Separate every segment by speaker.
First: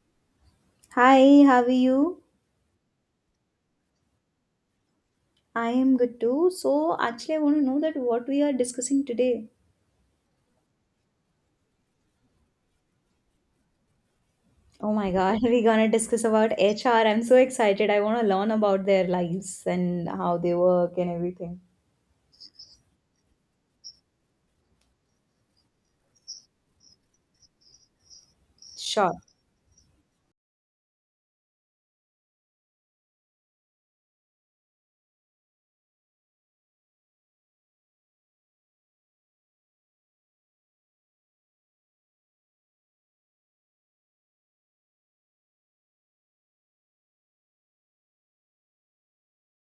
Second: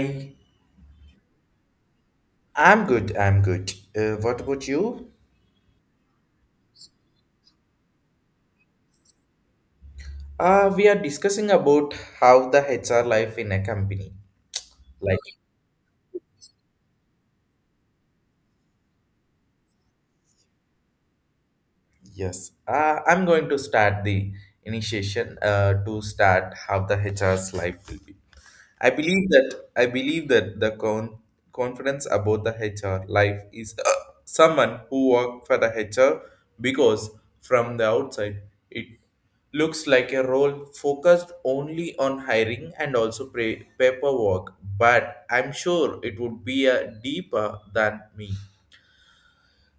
Speaker 1: Hi.
Speaker 2: Hi, how are you?
Speaker 1: I'm good, I'm good. What about you?
Speaker 2: I am good too. So, actually, I want to know that what we are discussing today.
Speaker 1: We are discussing about how the HR life in a company.
Speaker 2: Oh my
Speaker 1: Like,
Speaker 2: God, we're gonna discuss about HR. I'm so excited. I want to learn about their lives and how they work and everything.
Speaker 1: Yes, I'm going to start the initiation to start how the HR's life will be. I
Speaker 2: Sure.
Speaker 1: believe that I believe that the confidence about the HR life is someone who work for the HR because from the outside it looks like a role focused only on hiring and also paperwork, but I'm sure it would be a deeper than me.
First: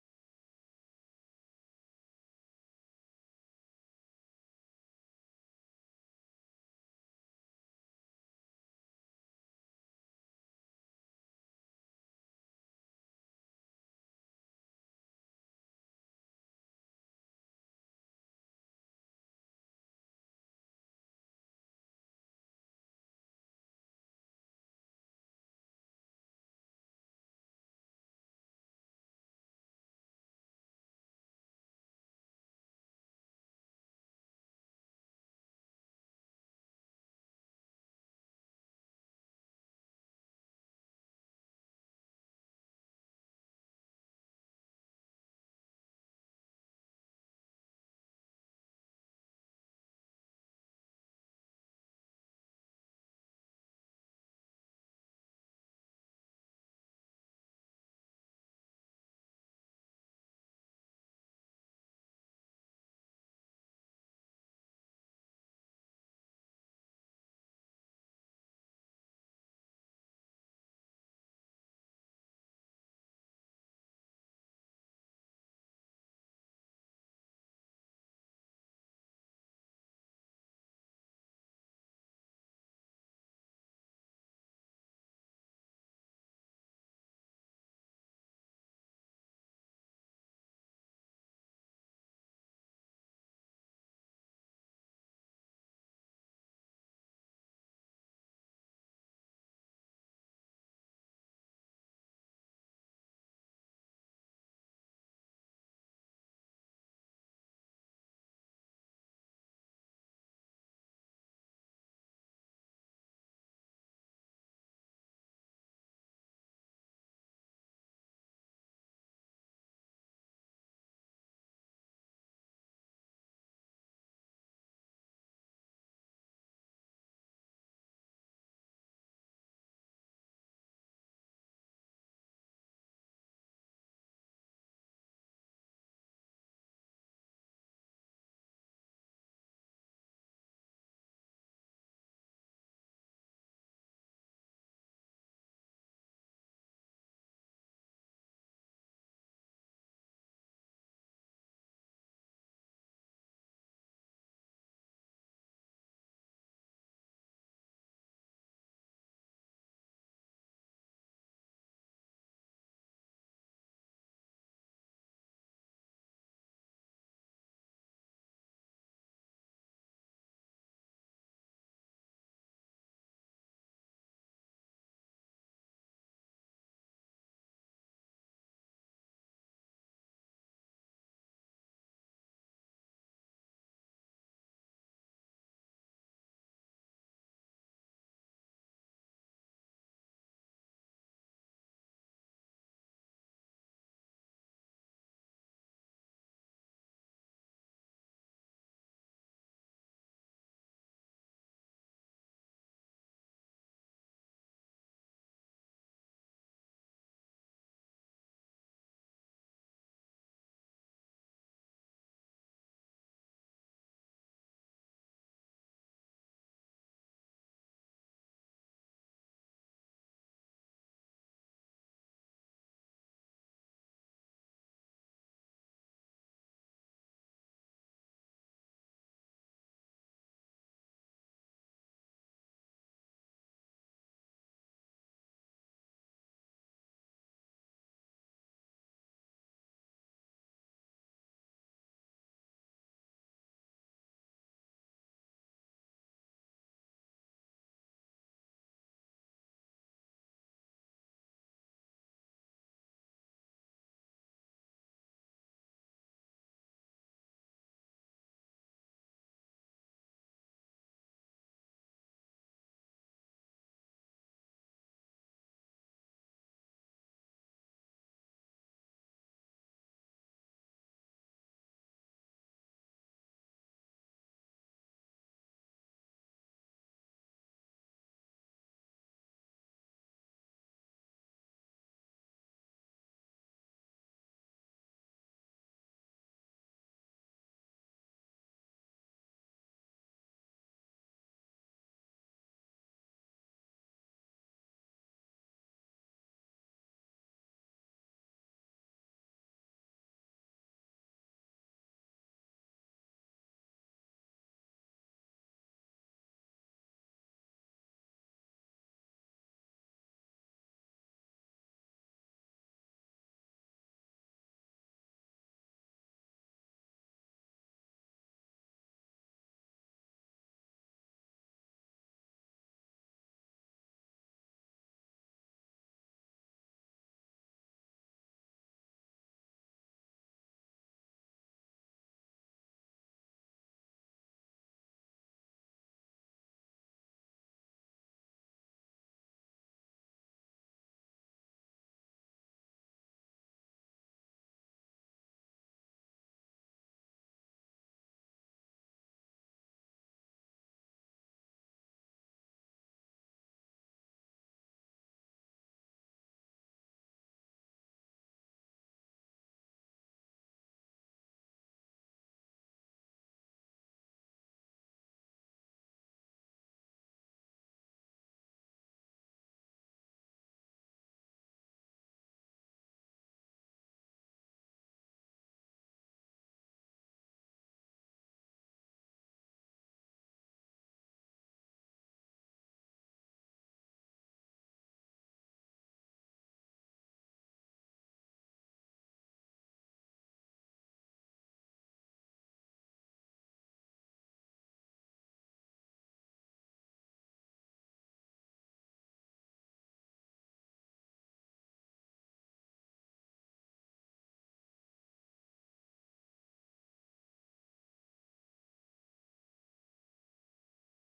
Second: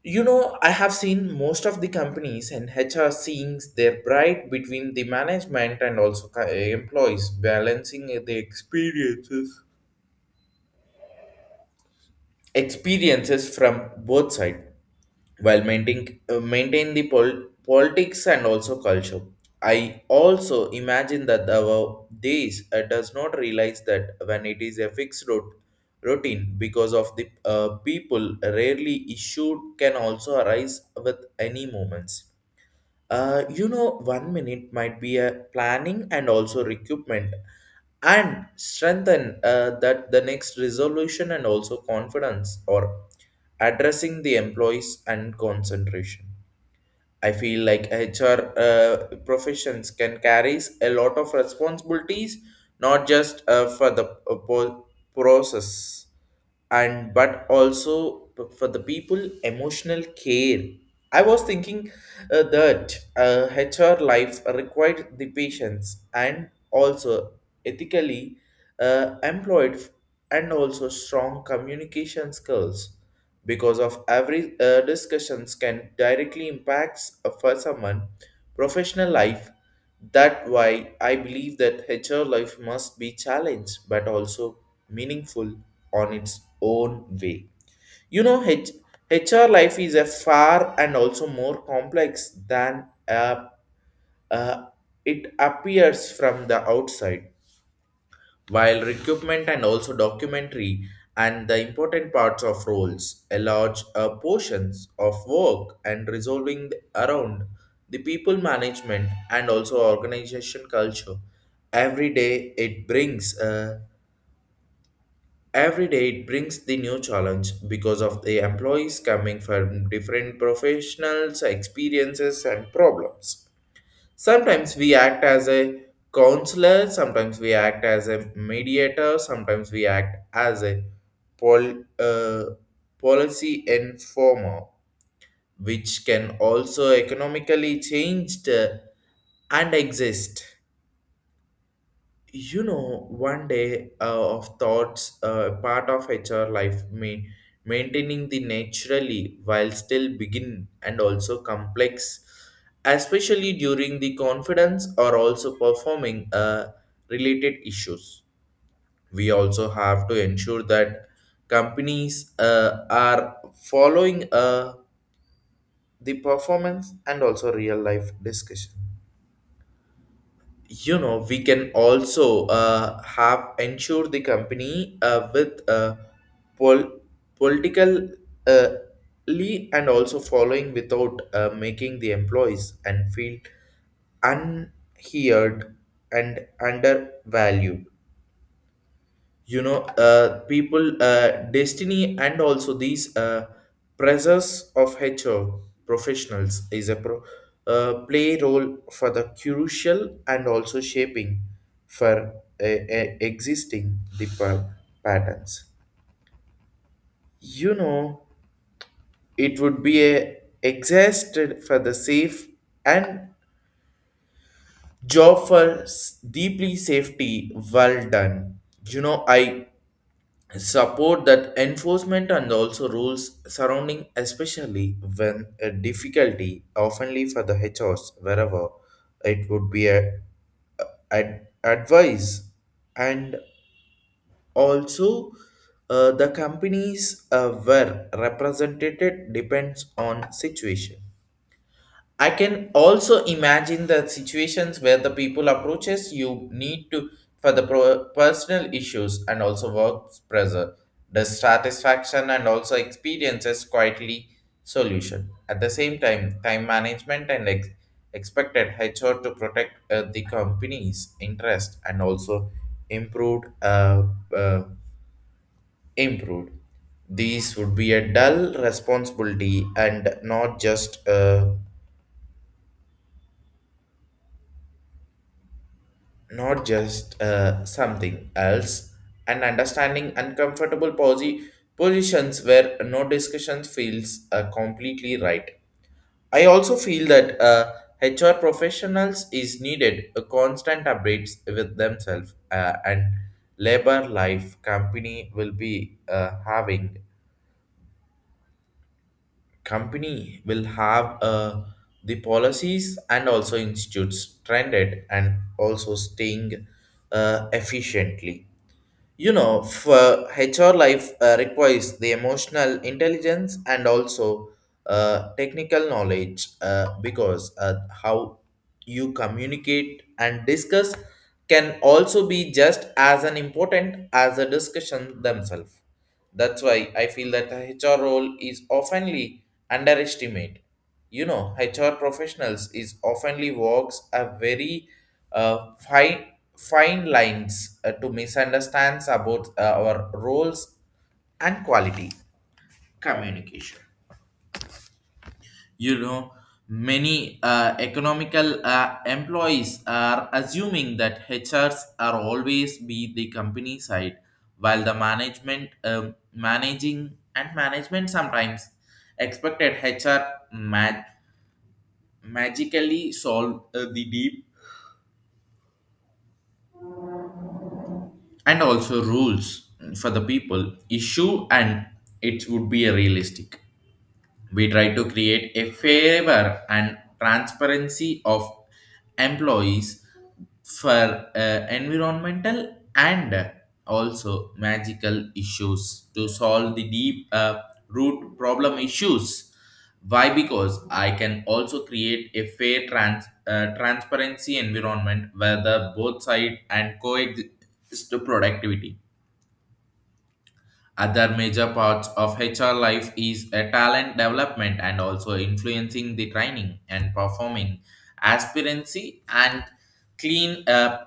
Speaker 1: You know, I have seen most of the companies and HR seeing their pride between the management and also employees balancing the experiences from both sides while maintaining maintain the politics and also culture. I also imagine that our days does not realize that when it is a fixed route routine because of the people rarely issued can also arise with any moments. You know, one minute might be a planning and also recruitment and strengthen that the next resolution and also confidence or addressing the employees and concentration. I feel like HR professions can carries a lot of responsibilities, not just for the process and but also for the people emotional care. I was thinking that HR life required the patience and also ethically employed and also strong communication skills because of every discussions can directly impacts for someone professional life. That why I believe that HR life must be challenged but also meaningful on its own way. You know, HR life is a far and also more complex than uh, it appears from the outside. While recruitment and also documentary and the important parts of roles, a large portions of work and resolving around the people management and also organization culture. Every day it brings every day it brings the new challenge because of the employees coming from different professionals, experiences and problems. Sometimes we act as a counselor, sometimes we act as a mediator, sometimes we act as a pol- uh, policy informer, which can also economically change the- and exist. You know, one day of thoughts part of HR life may maintaining the naturally while still begin and also complex, especially during the confidence or also performing related issues. We also have to ensure that companies are following the performance and also real life discussion. You know, we can also have ensure the company with pol- political uh, ly and also following without making the employees and feel unheard and undervalued. You know, people destiny and also these pressures of HR professionals is a play role for the crucial and also shaping for existing the patterns. You know, it would be a exhausted for the safe and job for deeply safety well done. You know, I support that enforcement and also rules surrounding, especially when a difficulty oftenly for the HOs wherever it would be advice and also the companies were represented depends on situation. I can also imagine the situations where the people approaches you need to for the personal issues and also work pressure, dissatisfaction and also experiences quietly solution. At the same time, time management and expected HR to protect the company's interest and also improved uh, uh, improved. These would be a dull responsibility and not just something else, and understanding uncomfortable positions where no discussions feels completely right. I also feel that HR professionals is needed a constant updates with themselves and labor life company will be having company will have the policies and also institutes trended and also staying efficiently. You know, for HR life requires the emotional intelligence and also technical knowledge because how you communicate and discuss can also be just as an important as a discussion themselves. That's why I feel that the HR role is oftenly underestimated. You know, HR professionals is oftenly walks a very uh, fine fine lines to misunderstands about our roles and quality communication. You know, many economical employees are assuming that HRs are always be the company side, while the management managing and management sometimes expected HR magically solve the deep and also rules for the people issue, and it would be a realistic. We try to create a favor and transparency of employees for environmental and also magical issues to solve the deep root problem issues. Why? Because I can also create a fair transparency environment where the both side and coexist to productivity. Other major parts of HR life is a talent development and also influencing the training and performing aspirancy and clean uh,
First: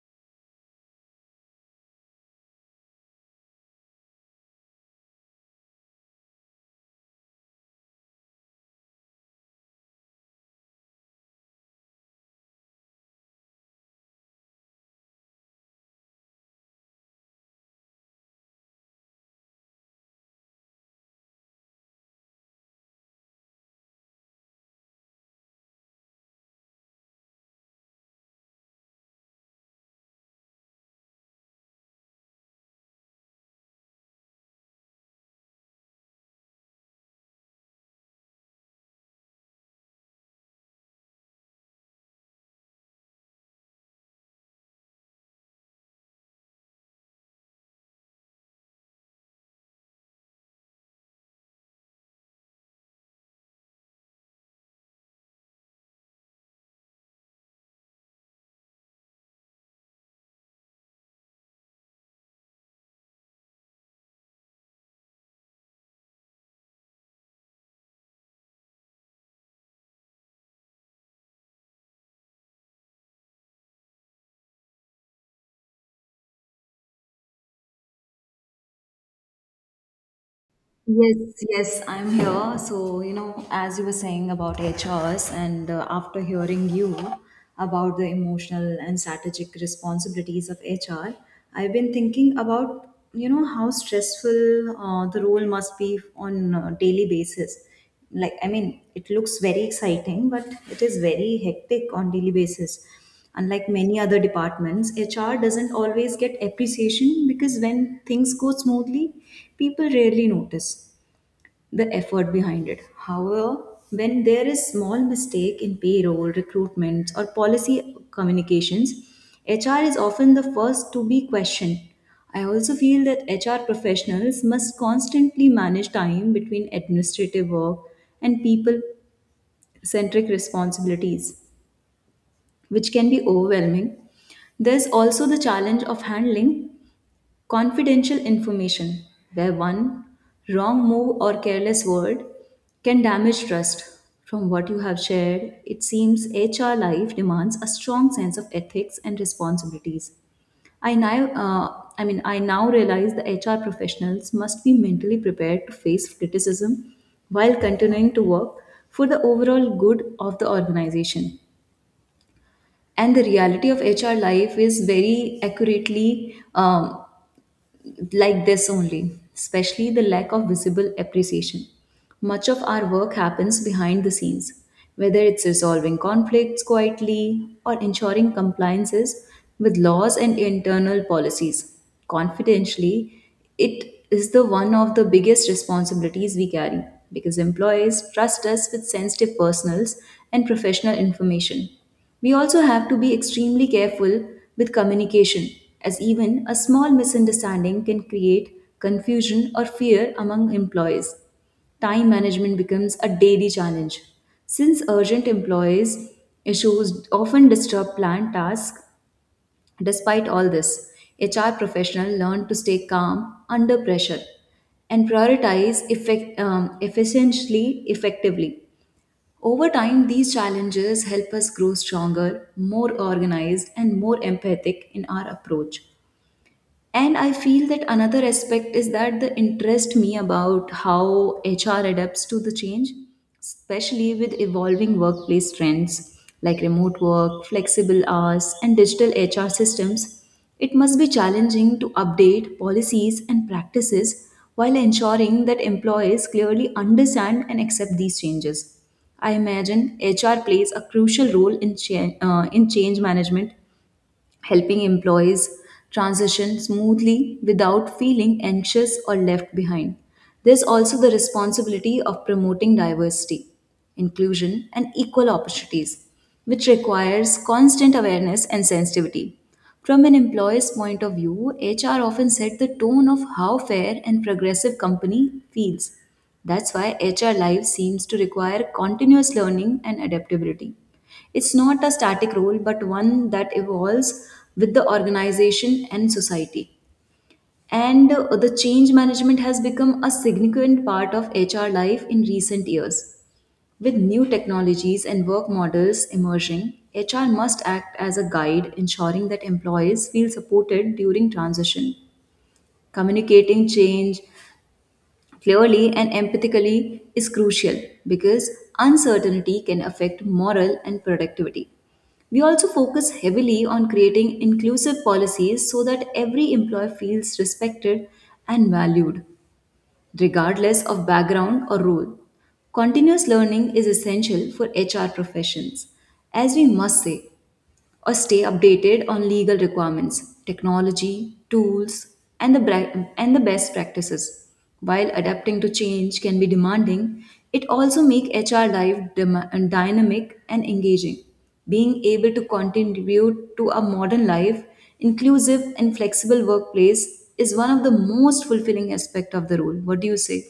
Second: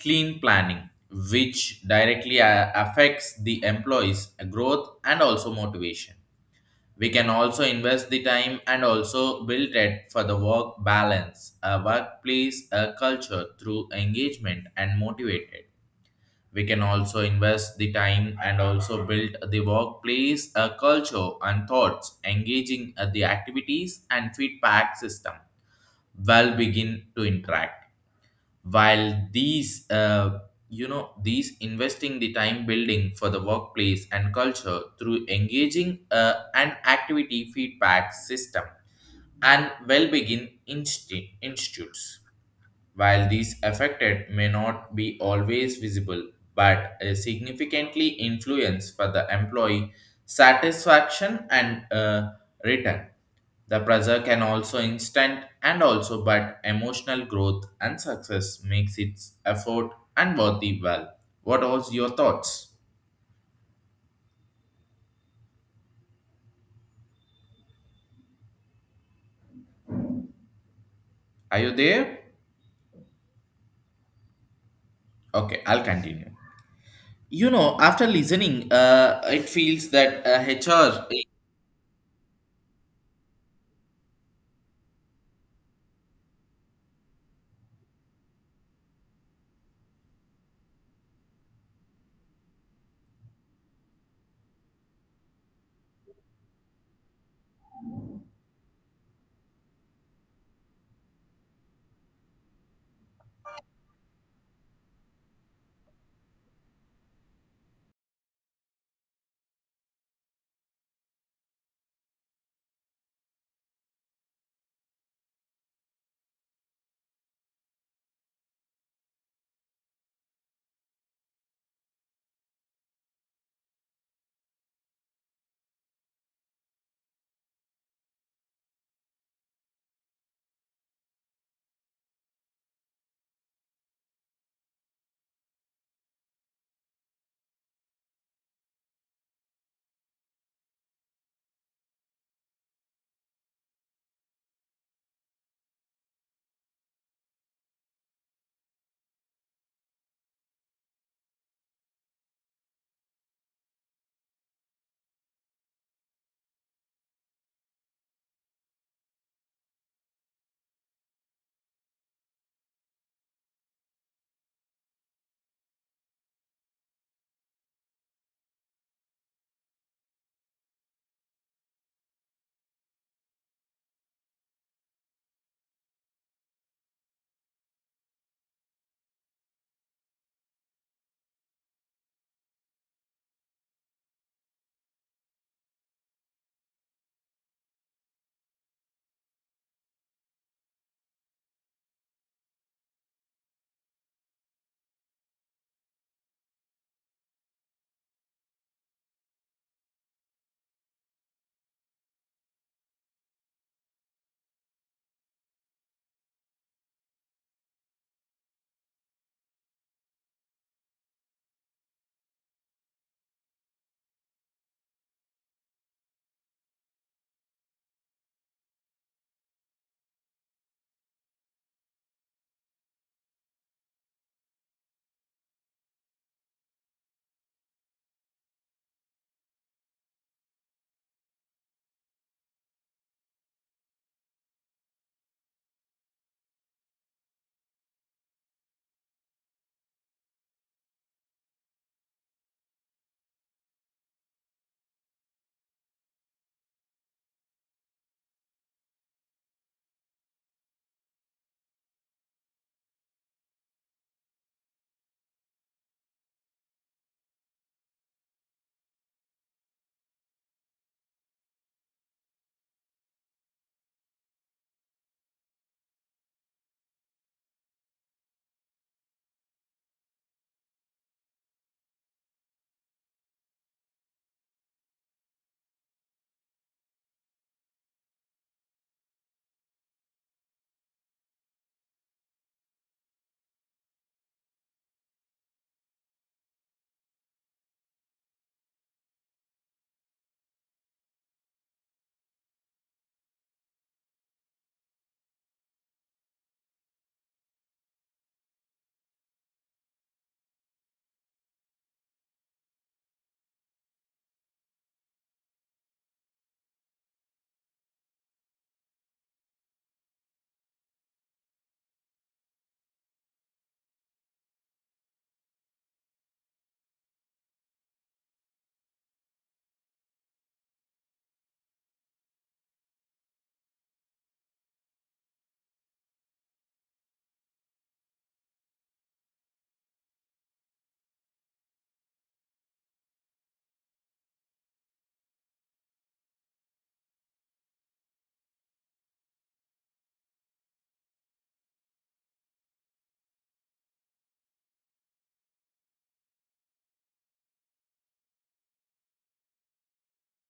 Speaker 1: clean planning, which directly affects the employees' growth and also motivation. We can also invest the time and also build it for the work balance, a workplace a culture through engagement and motivated. We can also invest the time and also build the workplace a culture and thoughts engaging at the activities and feedback system will begin to interact. While these, these investing the time building for the workplace and culture through engaging an activity feedback system and well begin institutes, while these affected may not be always visible, but significantly influence for the employee satisfaction and return. The pressure can also instant and also but emotional growth and success makes its effort and worthy well. What was your thoughts? Are you there? Okay, I'll continue. You know, after listening, it feels that HR.
Speaker 2: Yes, yes, I'm here. So, you know, as you were saying about HRs, and after hearing you about the emotional and strategic responsibilities of HR, I've been thinking about, you know, how stressful the role must be on a daily basis. Like, I mean, it looks very exciting, but it is very hectic on daily basis, unlike many other departments. HR doesn't always get appreciation because when things go smoothly, people rarely notice the effort behind it. However, when there is small mistake in payroll recruitments or policy communications, HR is often the first to be questioned. I also feel that HR professionals must constantly manage time between administrative work and people centric responsibilities, which can be overwhelming. There's also the challenge of handling confidential information, where one wrong move or careless word can damage trust. From what you have shared, it seems HR life demands a strong sense of ethics and responsibilities. I mean, I now realize the HR professionals must be mentally prepared to face criticism while continuing to work for the overall good of the organization. And the reality of HR life is very accurately like this only, especially the lack of visible appreciation. Much of our work happens behind the scenes, whether it's resolving conflicts quietly or ensuring compliances with laws and internal policies confidentially. It is the one of the biggest responsibilities we carry because employees trust us with sensitive personals and professional information. We also have to be extremely careful with communication, as even a small misunderstanding can create confusion or fear among employees. Time management becomes a daily challenge. Since urgent employees issues often disturb planned tasks, despite all this, HR professionals learn to stay calm under pressure and prioritize effectively. Over time, these challenges help us grow stronger, more organized, and more empathic in our approach. And I feel that another aspect is that the interest me about how HR adapts to the change, especially with evolving workplace trends like remote work, flexible hours, and digital HR systems. It must be challenging to update policies and practices while ensuring that employees clearly understand and accept these changes. I imagine HR plays a crucial role in, in change management, helping employees transition smoothly without feeling anxious or left behind. There's also the responsibility of promoting diversity, inclusion, and equal opportunities, which requires constant awareness and sensitivity. From an employer's point of view, HR often set the tone of how fair and progressive company feels. That's why HR life seems to require continuous learning and adaptability. It's not a static role, but one that evolves with the organization and society. And the change management has become a significant part of HR life in recent years. With new technologies and work models emerging, HR must act as a guide, ensuring that employees feel supported during transition. Communicating change clearly and empathically is crucial because uncertainty can affect morale and productivity. We also focus heavily on creating inclusive policies so that every employee feels respected and valued, regardless of background or role. Continuous learning is essential for HR professions, as we must say, or stay updated on legal requirements, technology, tools, and and the best practices. While adapting to change can be demanding, it also makes HR life dynamic and engaging. Being able to contribute to a modern life, inclusive and flexible workplace is one of the most fulfilling aspect of the role. What do you say?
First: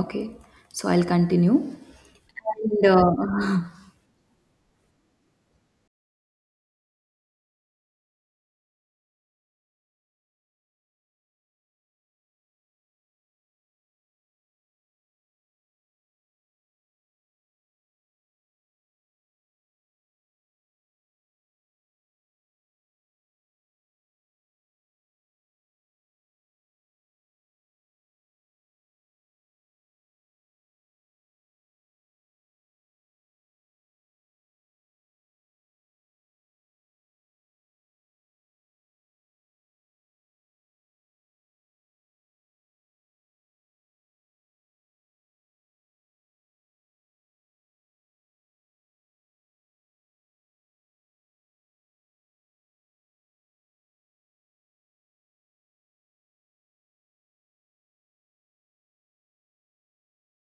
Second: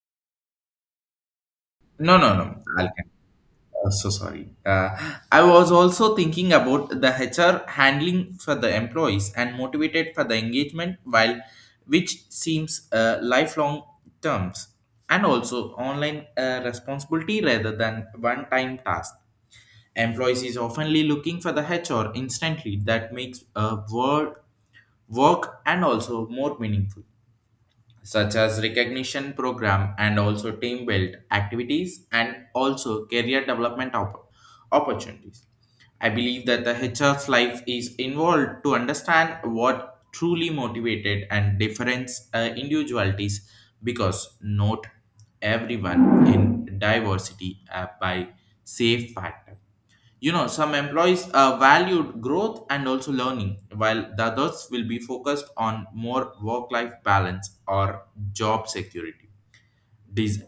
Speaker 2: Okay, so I'll continue.
Speaker 1: No, no, no.
Speaker 2: And
Speaker 1: I'll continue. So sorry. I was also thinking about the HR handling for the employees and motivated for the engagement, while which seems lifelong terms, and also online responsibility rather than one-time task. Employees is oftenly looking for the HR instantly that makes work and also more meaningful, such as recognition program and also team build activities and also career development opportunities. I believe that the HR's life is involved to understand what truly motivated and difference individualities, because not everyone in diversity by safe factor. You know, some employees valued growth and also learning, while the others will be focused on more work life balance or job security. Des-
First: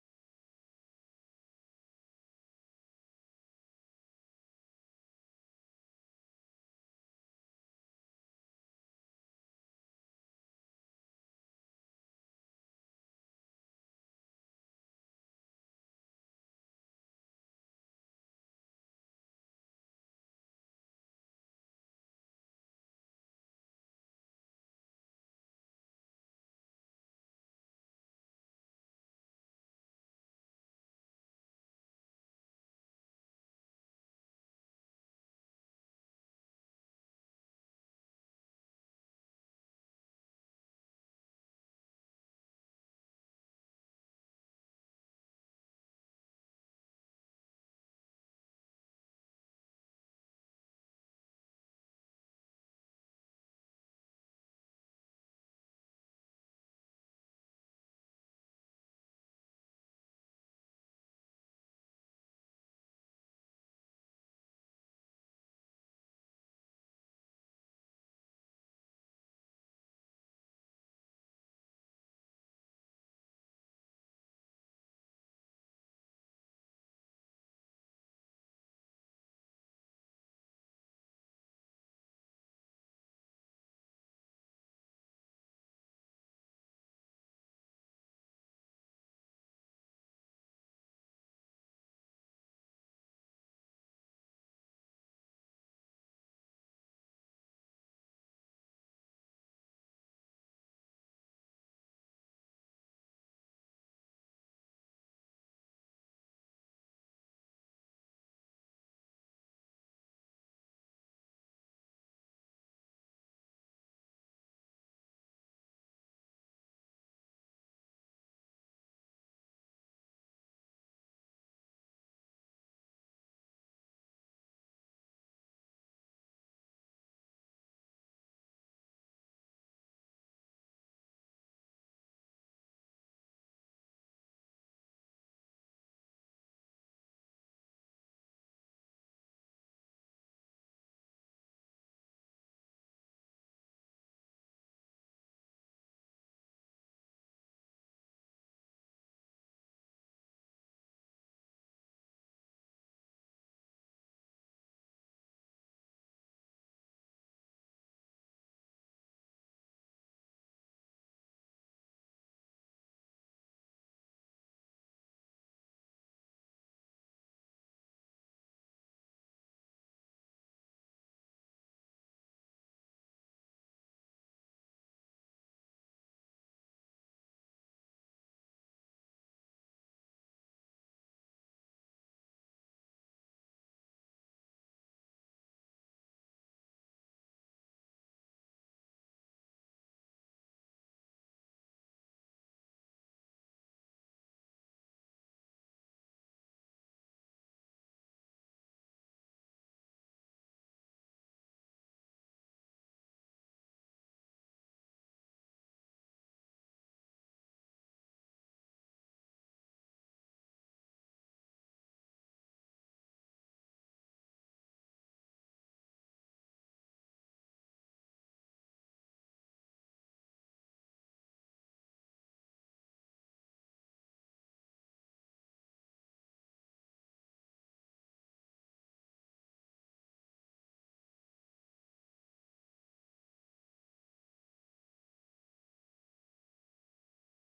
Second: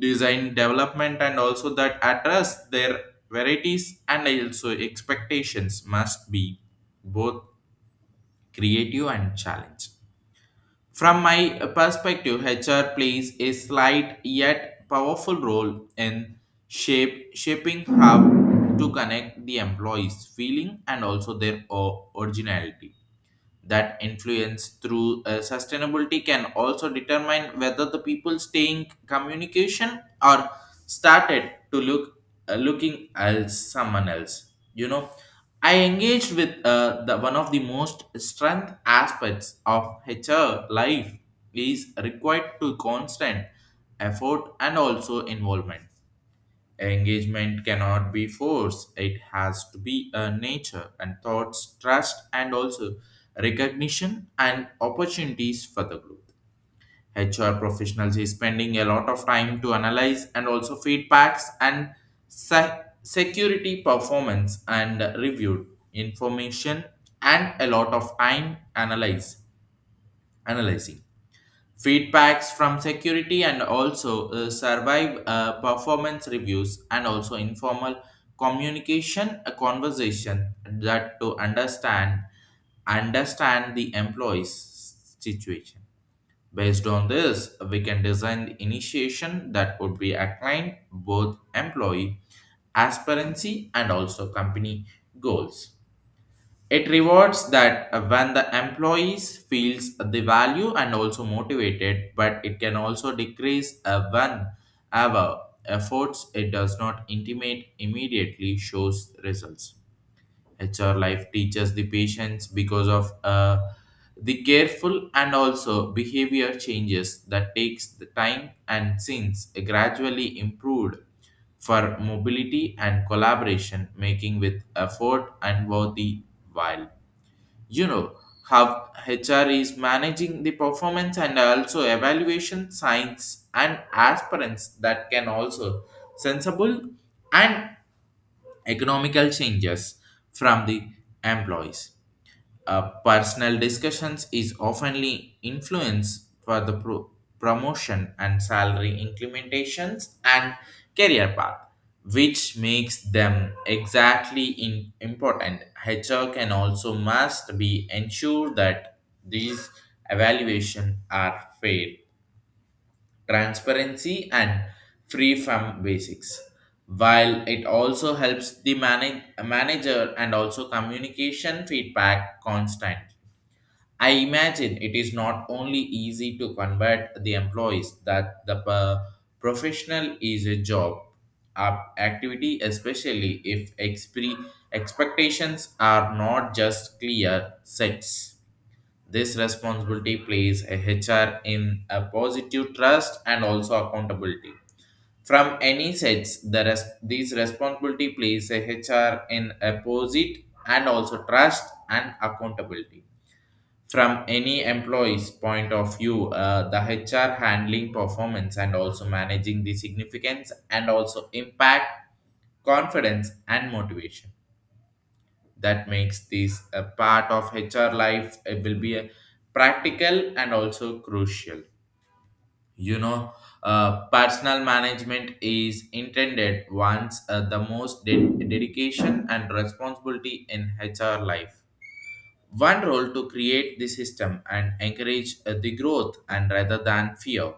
Speaker 1: Design development and also that address their varieties and also expectations must be both creative and challenge. From my perspective, HR plays a slight yet powerful role in shaping how to connect the employees' feeling and also their originality. That influence through sustainability can also determine whether the people staying communication or started to looking else someone else. You know, I engaged with the one of the most strength aspects of HR life is required to constant effort and also involvement. Engagement cannot be forced. It has to be a nature and thoughts, trust, and also recognition and opportunities for the growth. HR professionals is spending a lot of time to analyze and also feedbacks and security performance and reviewed information, and a lot of time analyze analyzing feedbacks from security and also survive performance reviews and also informal communication a conversation that to understand the employees situation. Based on this, we can design the initiation that would be aligned both employee aspirancy and also company goals. It rewards that when the employees feels the value and also motivated, but it can also decrease when ever efforts it does not intimate immediately shows results. HR life teaches the patience because of the careful and also behavior changes that takes the time and since gradually improved for mobility and collaboration making with effort and worthy. While you know how HR is managing the performance and also evaluation science and aspirants that can also sensible and economical changes from the employees personal discussions is oftenly influenced for the promotion and salary implementations and career path, which makes them exactly important. HR can also must be ensure that these evaluation are fair, transparency, and free from basics. While it also helps the manager and also communication feedback constant. I imagine it is not only easy to convert the employees that the professional is a job up activity, especially if expectations are not just clear sets. This responsibility plays a HR in a positive trust and also accountability. From any sets, these responsibility plays a HR in a positive posit and also trust and accountability from any employee's point of view, the HR handling performance and also managing the significance and also impact, confidence and motivation that makes this a part of HR life. It will be a practical and also crucial. you know Personal management is intended once, the most dedication and responsibility in HR life, one role to create the system and encourage the growth and rather than fear,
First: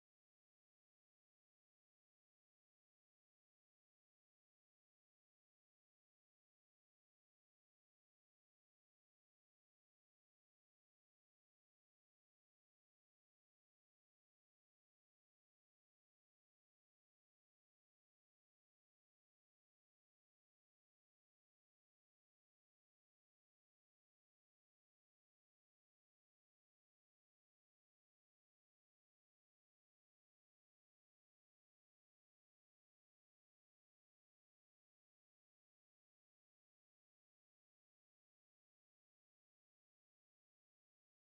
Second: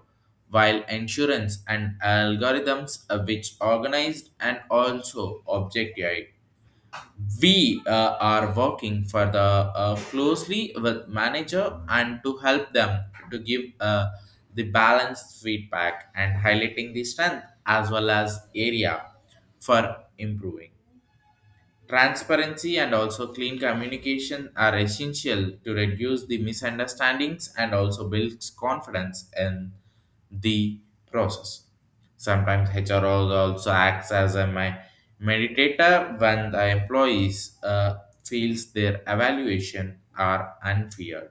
Speaker 1: while insurance and algorithms which organized and also objectified. We are working for the, closely with manager and to help them, to give the balanced feedback and highlighting the strength as well as area for improving. Transparency and also clean communication are essential to reduce the misunderstandings and also builds confidence in the process. Sometimes HR also acts as a meditator when the employees feels their evaluation are unfair,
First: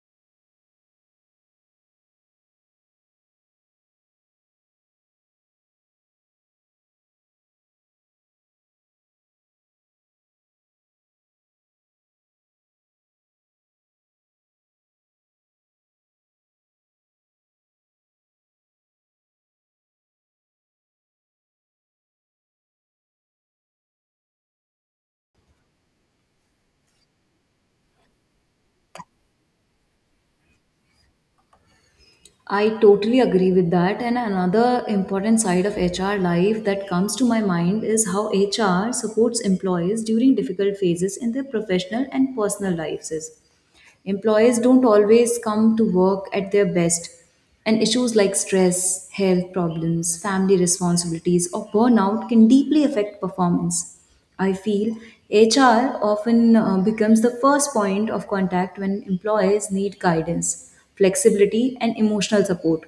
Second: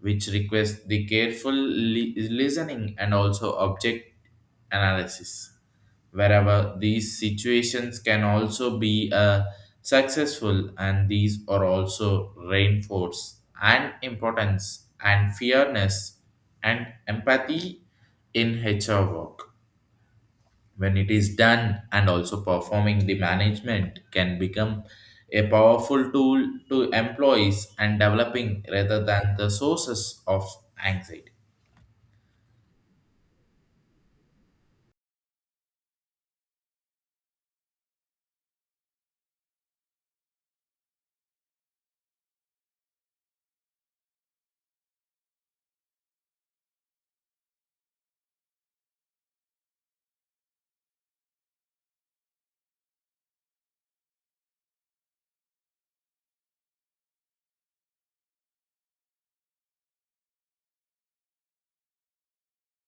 Speaker 1: which requires the careful listening and also object analysis. Wherever these situations can also be successful, and these are also reinforce and importance and fairness and empathy in HR work. When it is done and also performing, the management can become a powerful tool to employees and developing rather than the sources of anxiety.
Speaker 2: I totally agree with that. And another important side of HR life that comes to my mind is how HR supports employees during difficult phases in their professional and personal lives. Employees don't always come to work at their best, and issues like stress, health problems, family responsibilities, or burnout can deeply affect performance. I feel HR often becomes the first point of contact when employees need guidance, flexibility, and emotional support.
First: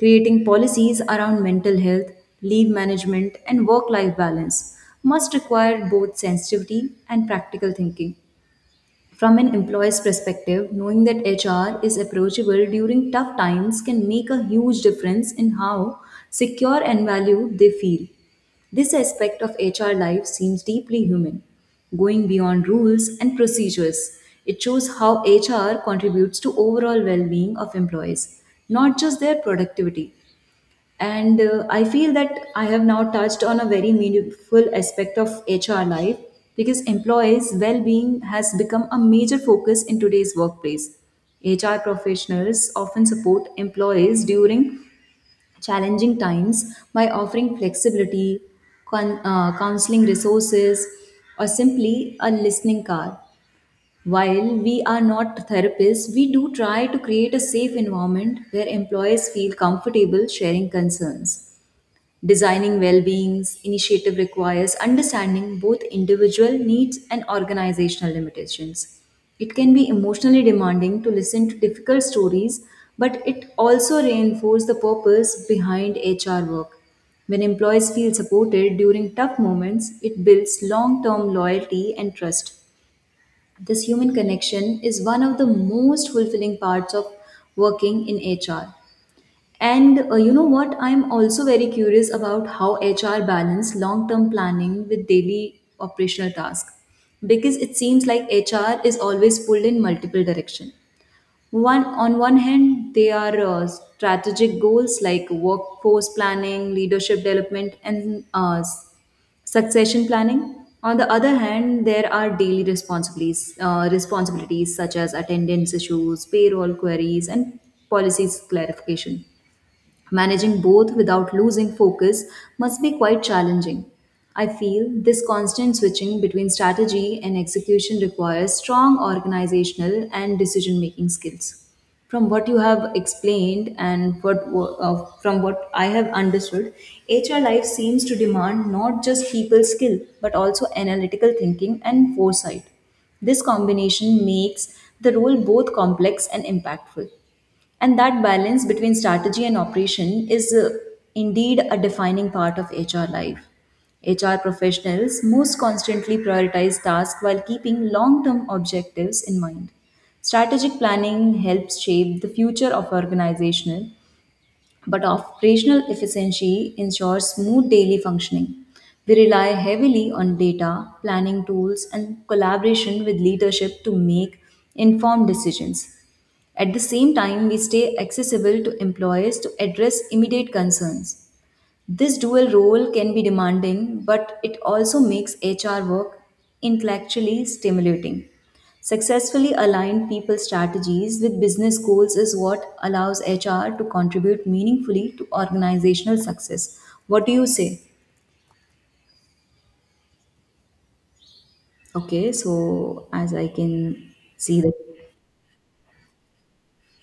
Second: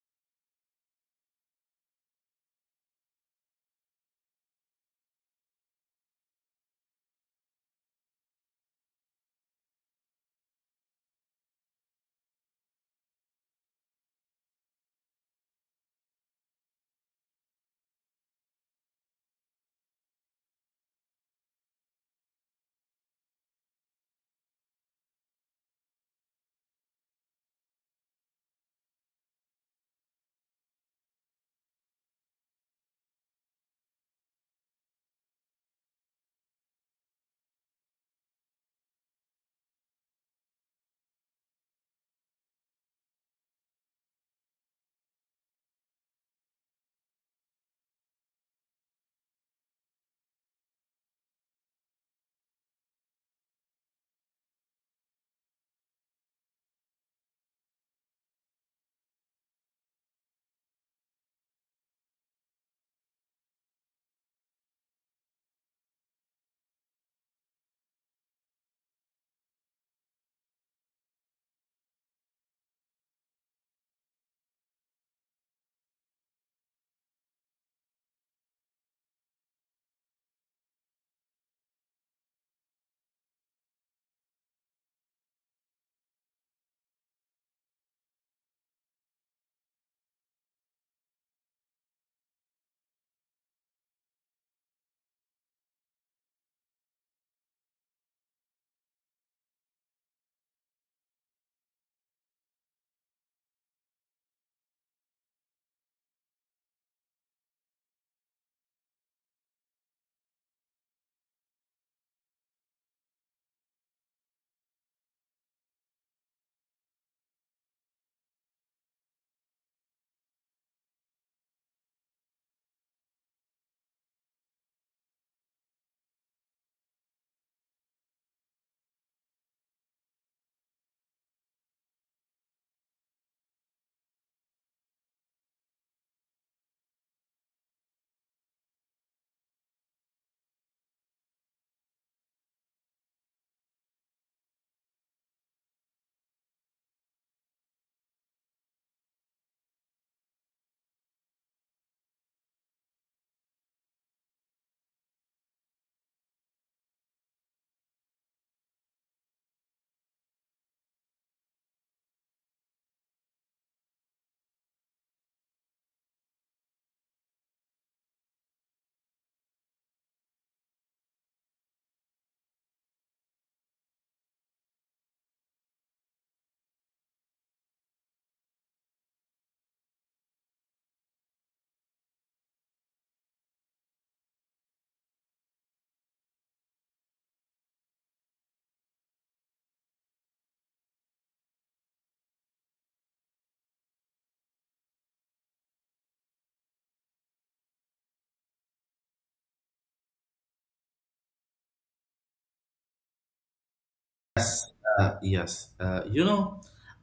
Speaker 2: Creating policies around mental health, leave management, and work life balance must require both sensitivity and practical thinking. From an employee's perspective, knowing that HR is approachable during tough times can make a huge difference in how secure and valued they feel. This aspect of HR life seems deeply human, going beyond rules and procedures. It shows how HR contributes to overall well-being of employees, not just their productivity. And I feel that I have now touched on a very meaningful aspect of HR life because employees' well being has become a major focus in today's workplace. HR professionals often support employees during challenging times by offering flexibility, counseling resources, or simply a listening car. While we are not therapists, we do try to create a safe environment where employees feel comfortable sharing concerns. Designing well-being's initiative requires understanding both individual needs and organizational limitations. It can be emotionally demanding to listen to difficult stories, but it also reinforces the purpose behind HR work. When employees feel supported during tough moments, it builds long-term loyalty and trust. This human connection is one of the most fulfilling parts of working in HR. And you know what? I'm also very curious about how HR balance long-term planning with daily operational tasks because it seems like HR is always pulled in multiple direction. One on one hand, they are strategic goals like workforce planning, leadership development, and succession planning. On the other hand, there are daily responsibilities such as attendance issues, payroll queries, and policies clarification. Managing both without losing focus must be quite challenging. I feel this constant switching between strategy and execution requires strong organizational and decision making skills. From what you have explained and what wo- from what I have understood, HR life seems to demand not just people skill but also analytical thinking and foresight. This combination makes the role both complex and impactful. And that balance between strategy and operation is indeed a defining part of HR life. HR professionals most constantly prioritize tasks while keeping long term objectives in mind. Strategic planning helps shape the future of organizational, but operational efficiency ensures smooth daily functioning. We rely heavily on data, planning tools, and collaboration with leadership to make informed decisions. At the same time, we stay accessible to employers to address immediate concerns. This dual role can be demanding, but it also makes HR work intellectually stimulating. Successfully aligned people strategies with business goals is what allows HR to contribute meaningfully to organizational success. What do you say? Okay, so as I can see that
Speaker 1: Yes,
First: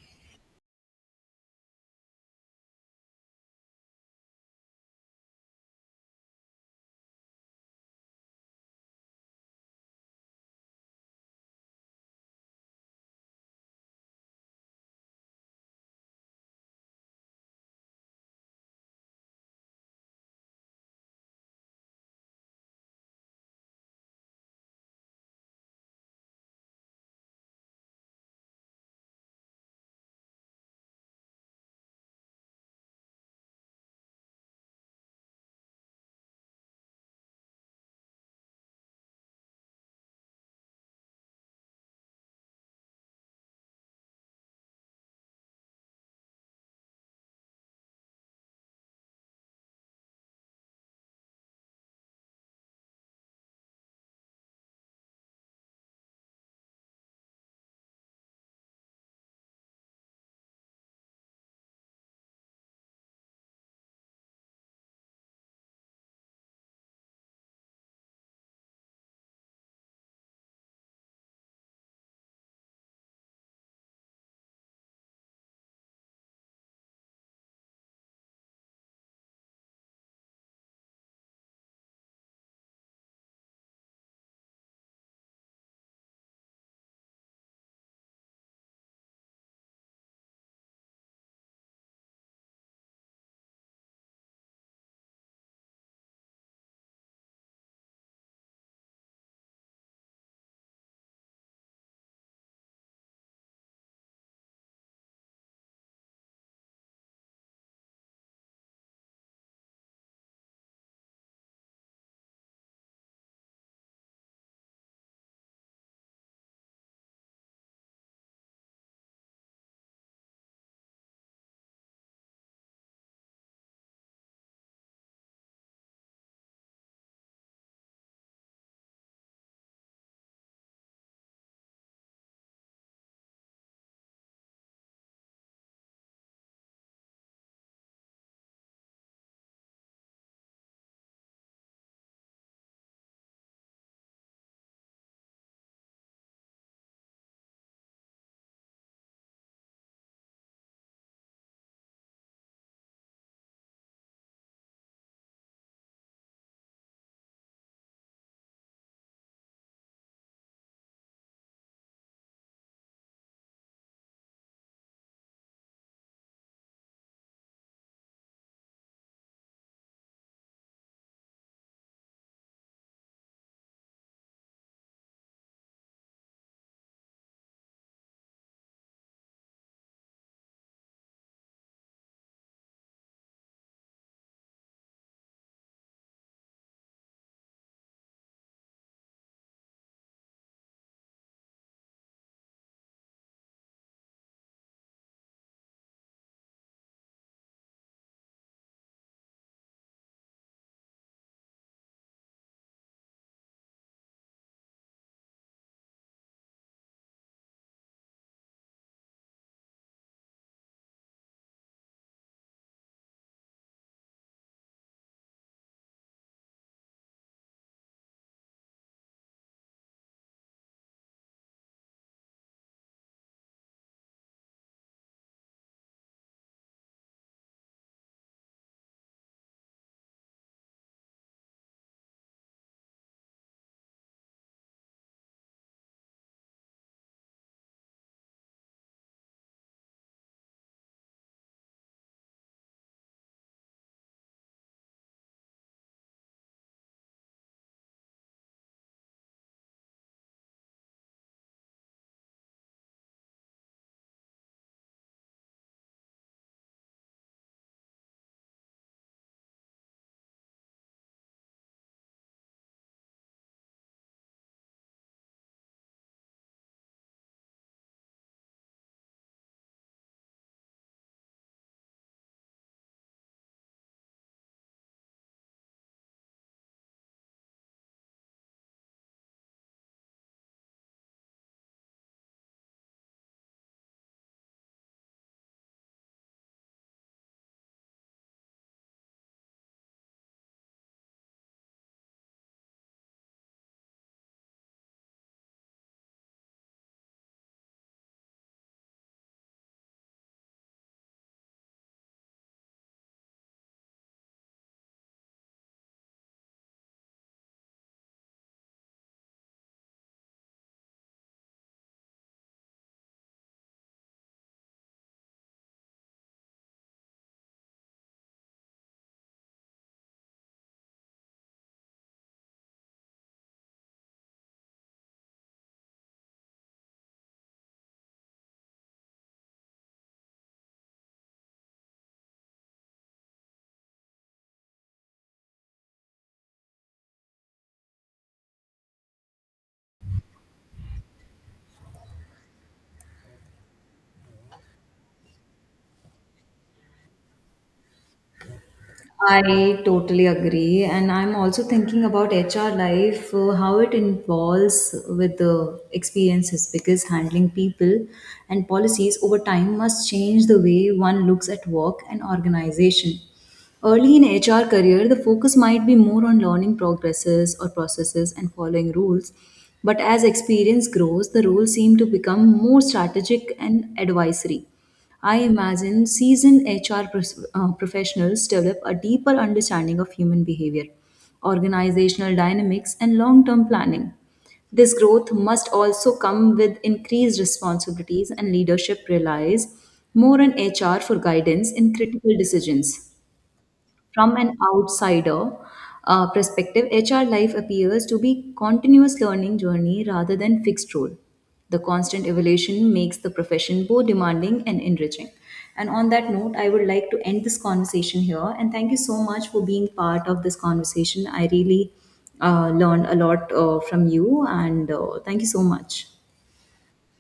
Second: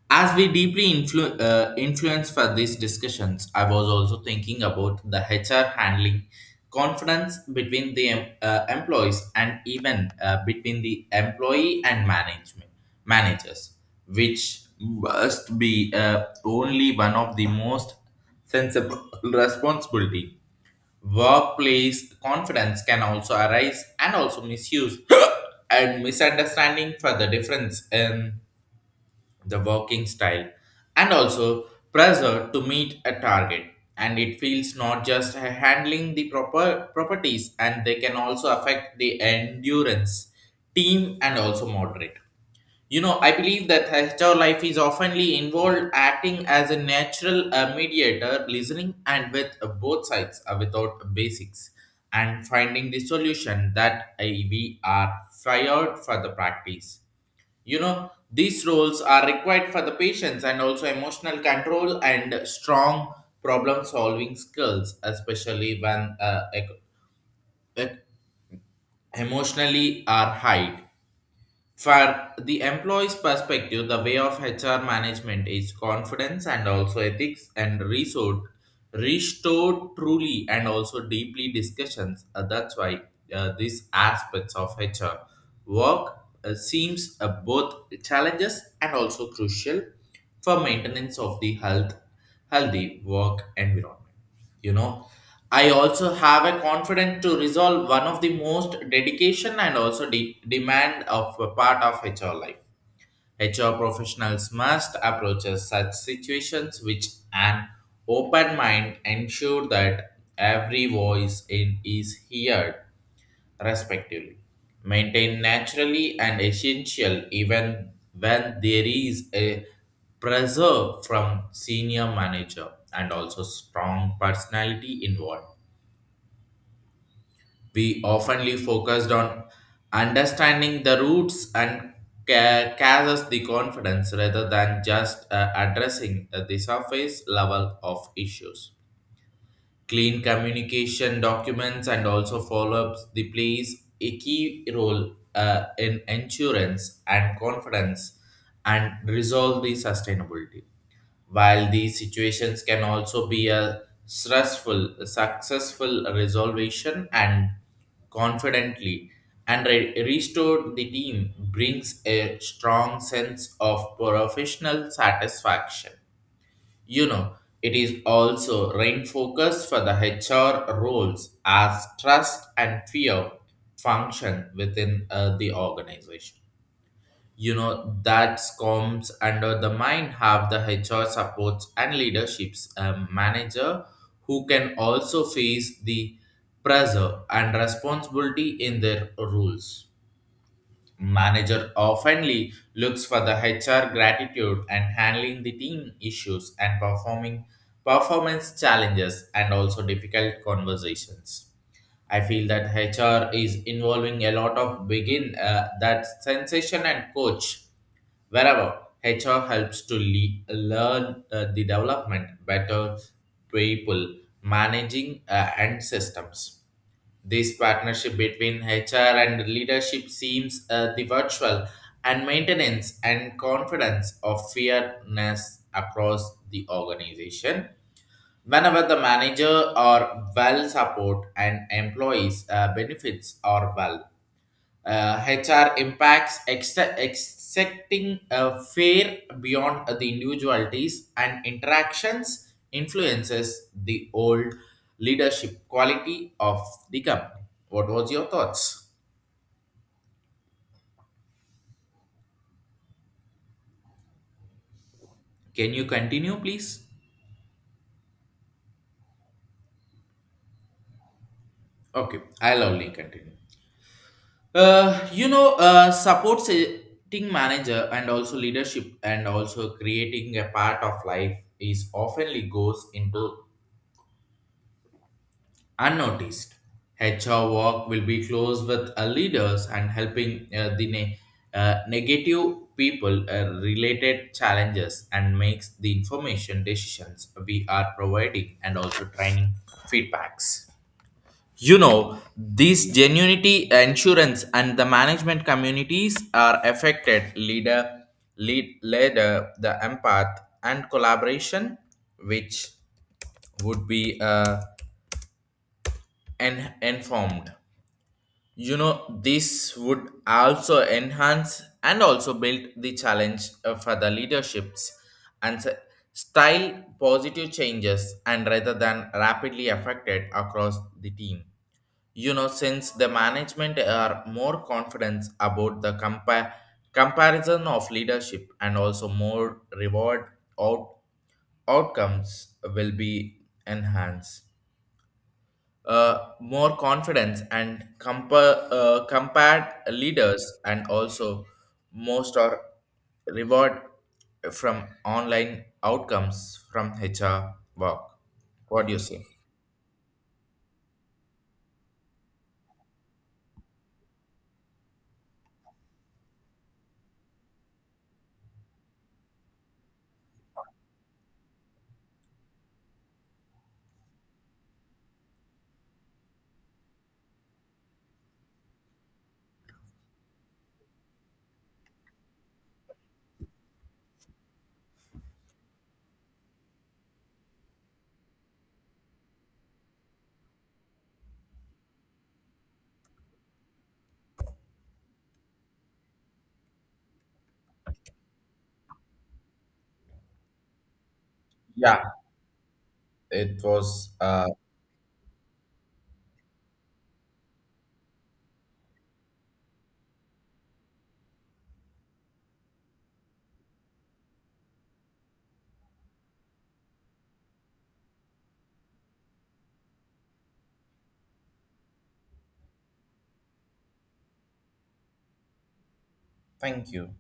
Speaker 1: as we deeply influence for these discussions, I was also thinking about the HR handling confidence between the employees and even between the employee and management managers, which must be only one of the most sensible responsibility. Workplace confidence can also arise and also misuse and misunderstanding for the difference in the working style and also pressure to meet a target, and it feels not just handling the proper properties, and they can also affect the endurance team and also moderate. I believe that HR life is oftenly involved acting as a natural mediator, listening and with both sides without basics, and finding the solution that we are fired for the practice. You know, these roles are required for the patients and also emotional control and strong problem solving skills, especially when ec- emotionally are high for the employee's perspective. The way of HR management is confidence and also ethics and resource restored truly and also deeply discussions. That's why these aspects of HR work seems both challenges and also crucial for maintenance of the healthy work environment. you know I also have a confidence to resolve one of the most dedication and also demand of a part of HR life. HR professionals must approach such situations with an open mind, ensure that every voice in is heard respectively, maintained naturally and essential even when there is a pressure from senior manager and also strong personality involved. We oftenly focused on understanding the roots and causes the confidence rather than just addressing the surface level of issues. Clean communication documents and also follow-ups the plays a key role in insurance and confidence and resolve the sustainability. While these situations can also be a stressful successful resolution and confidently and restore the team brings a strong sense of professional satisfaction. you know, it is also rain focused for the HR roles as trust and fear function within the organization. You know, that comes under the mind have the HR supports and leaderships, manager who can also face the pressure and responsibility in their roles. Manager oftenly looks for the HR gratitude and handling the team issues and performing performance challenges and also difficult conversations. I feel that HR is involving a lot of begin, that sensation and coach wherever HR helps to learn the development better people managing and systems. This partnership between HR and leadership seems the virtual and maintenance and confidence of fairness across the organization. Whenever the manager are well support and employees benefits are well, HR impacts excepting a fair beyond the individualities and interactions influences the old leadership quality of the company. What was your thoughts? Can you continue, please? Okay, I'll only continue. Support setting manager and also leadership and also creating a part of life is oftenly goes into unnoticed. HR work will be close with leaders and helping uh, the negative people related challenges and makes the information decisions we are providing and also training feedbacks. You know, these genuinity insurance and the management communities are affected leader, the empath and collaboration, which would be informed. You know, this would also enhance and also build the challenge for the leaderships and style positive changes and rather than rapidly affected across the team. You know, since the management are more confident about the comparison of leadership and also more reward out outcomes will be enhanced, more confidence and compared leaders and also most are reward from online outcomes from HR work. What do you say?
Speaker 2: I totally agree. And I'm also thinking about HR life, how it involves with the experiences, because handling people and policies over time must change the way one looks at work and organization. Early in HR career, the focus might be more on learning progresses or processes and following rules. But as experience grows, the roles seem to become more strategic and advisory. I imagine seasoned HR professionals develop a deeper understanding of human behavior, organizational dynamics, and long term planning. This growth must also come with increased responsibilities and leadership relies more on HR for guidance in
Speaker 1: Yeah,
Speaker 2: critical decisions.
Speaker 1: it was.
Speaker 2: From an outsider perspective, HR life appears to be continuous learning journey rather than fixed role. The constant evolution makes the profession both demanding and enriching. And on that note, I would like to end this conversation here. And thank you so much for being part of this conversation. I really learned a lot from you, and thank you so much.
Speaker 1: Thank you.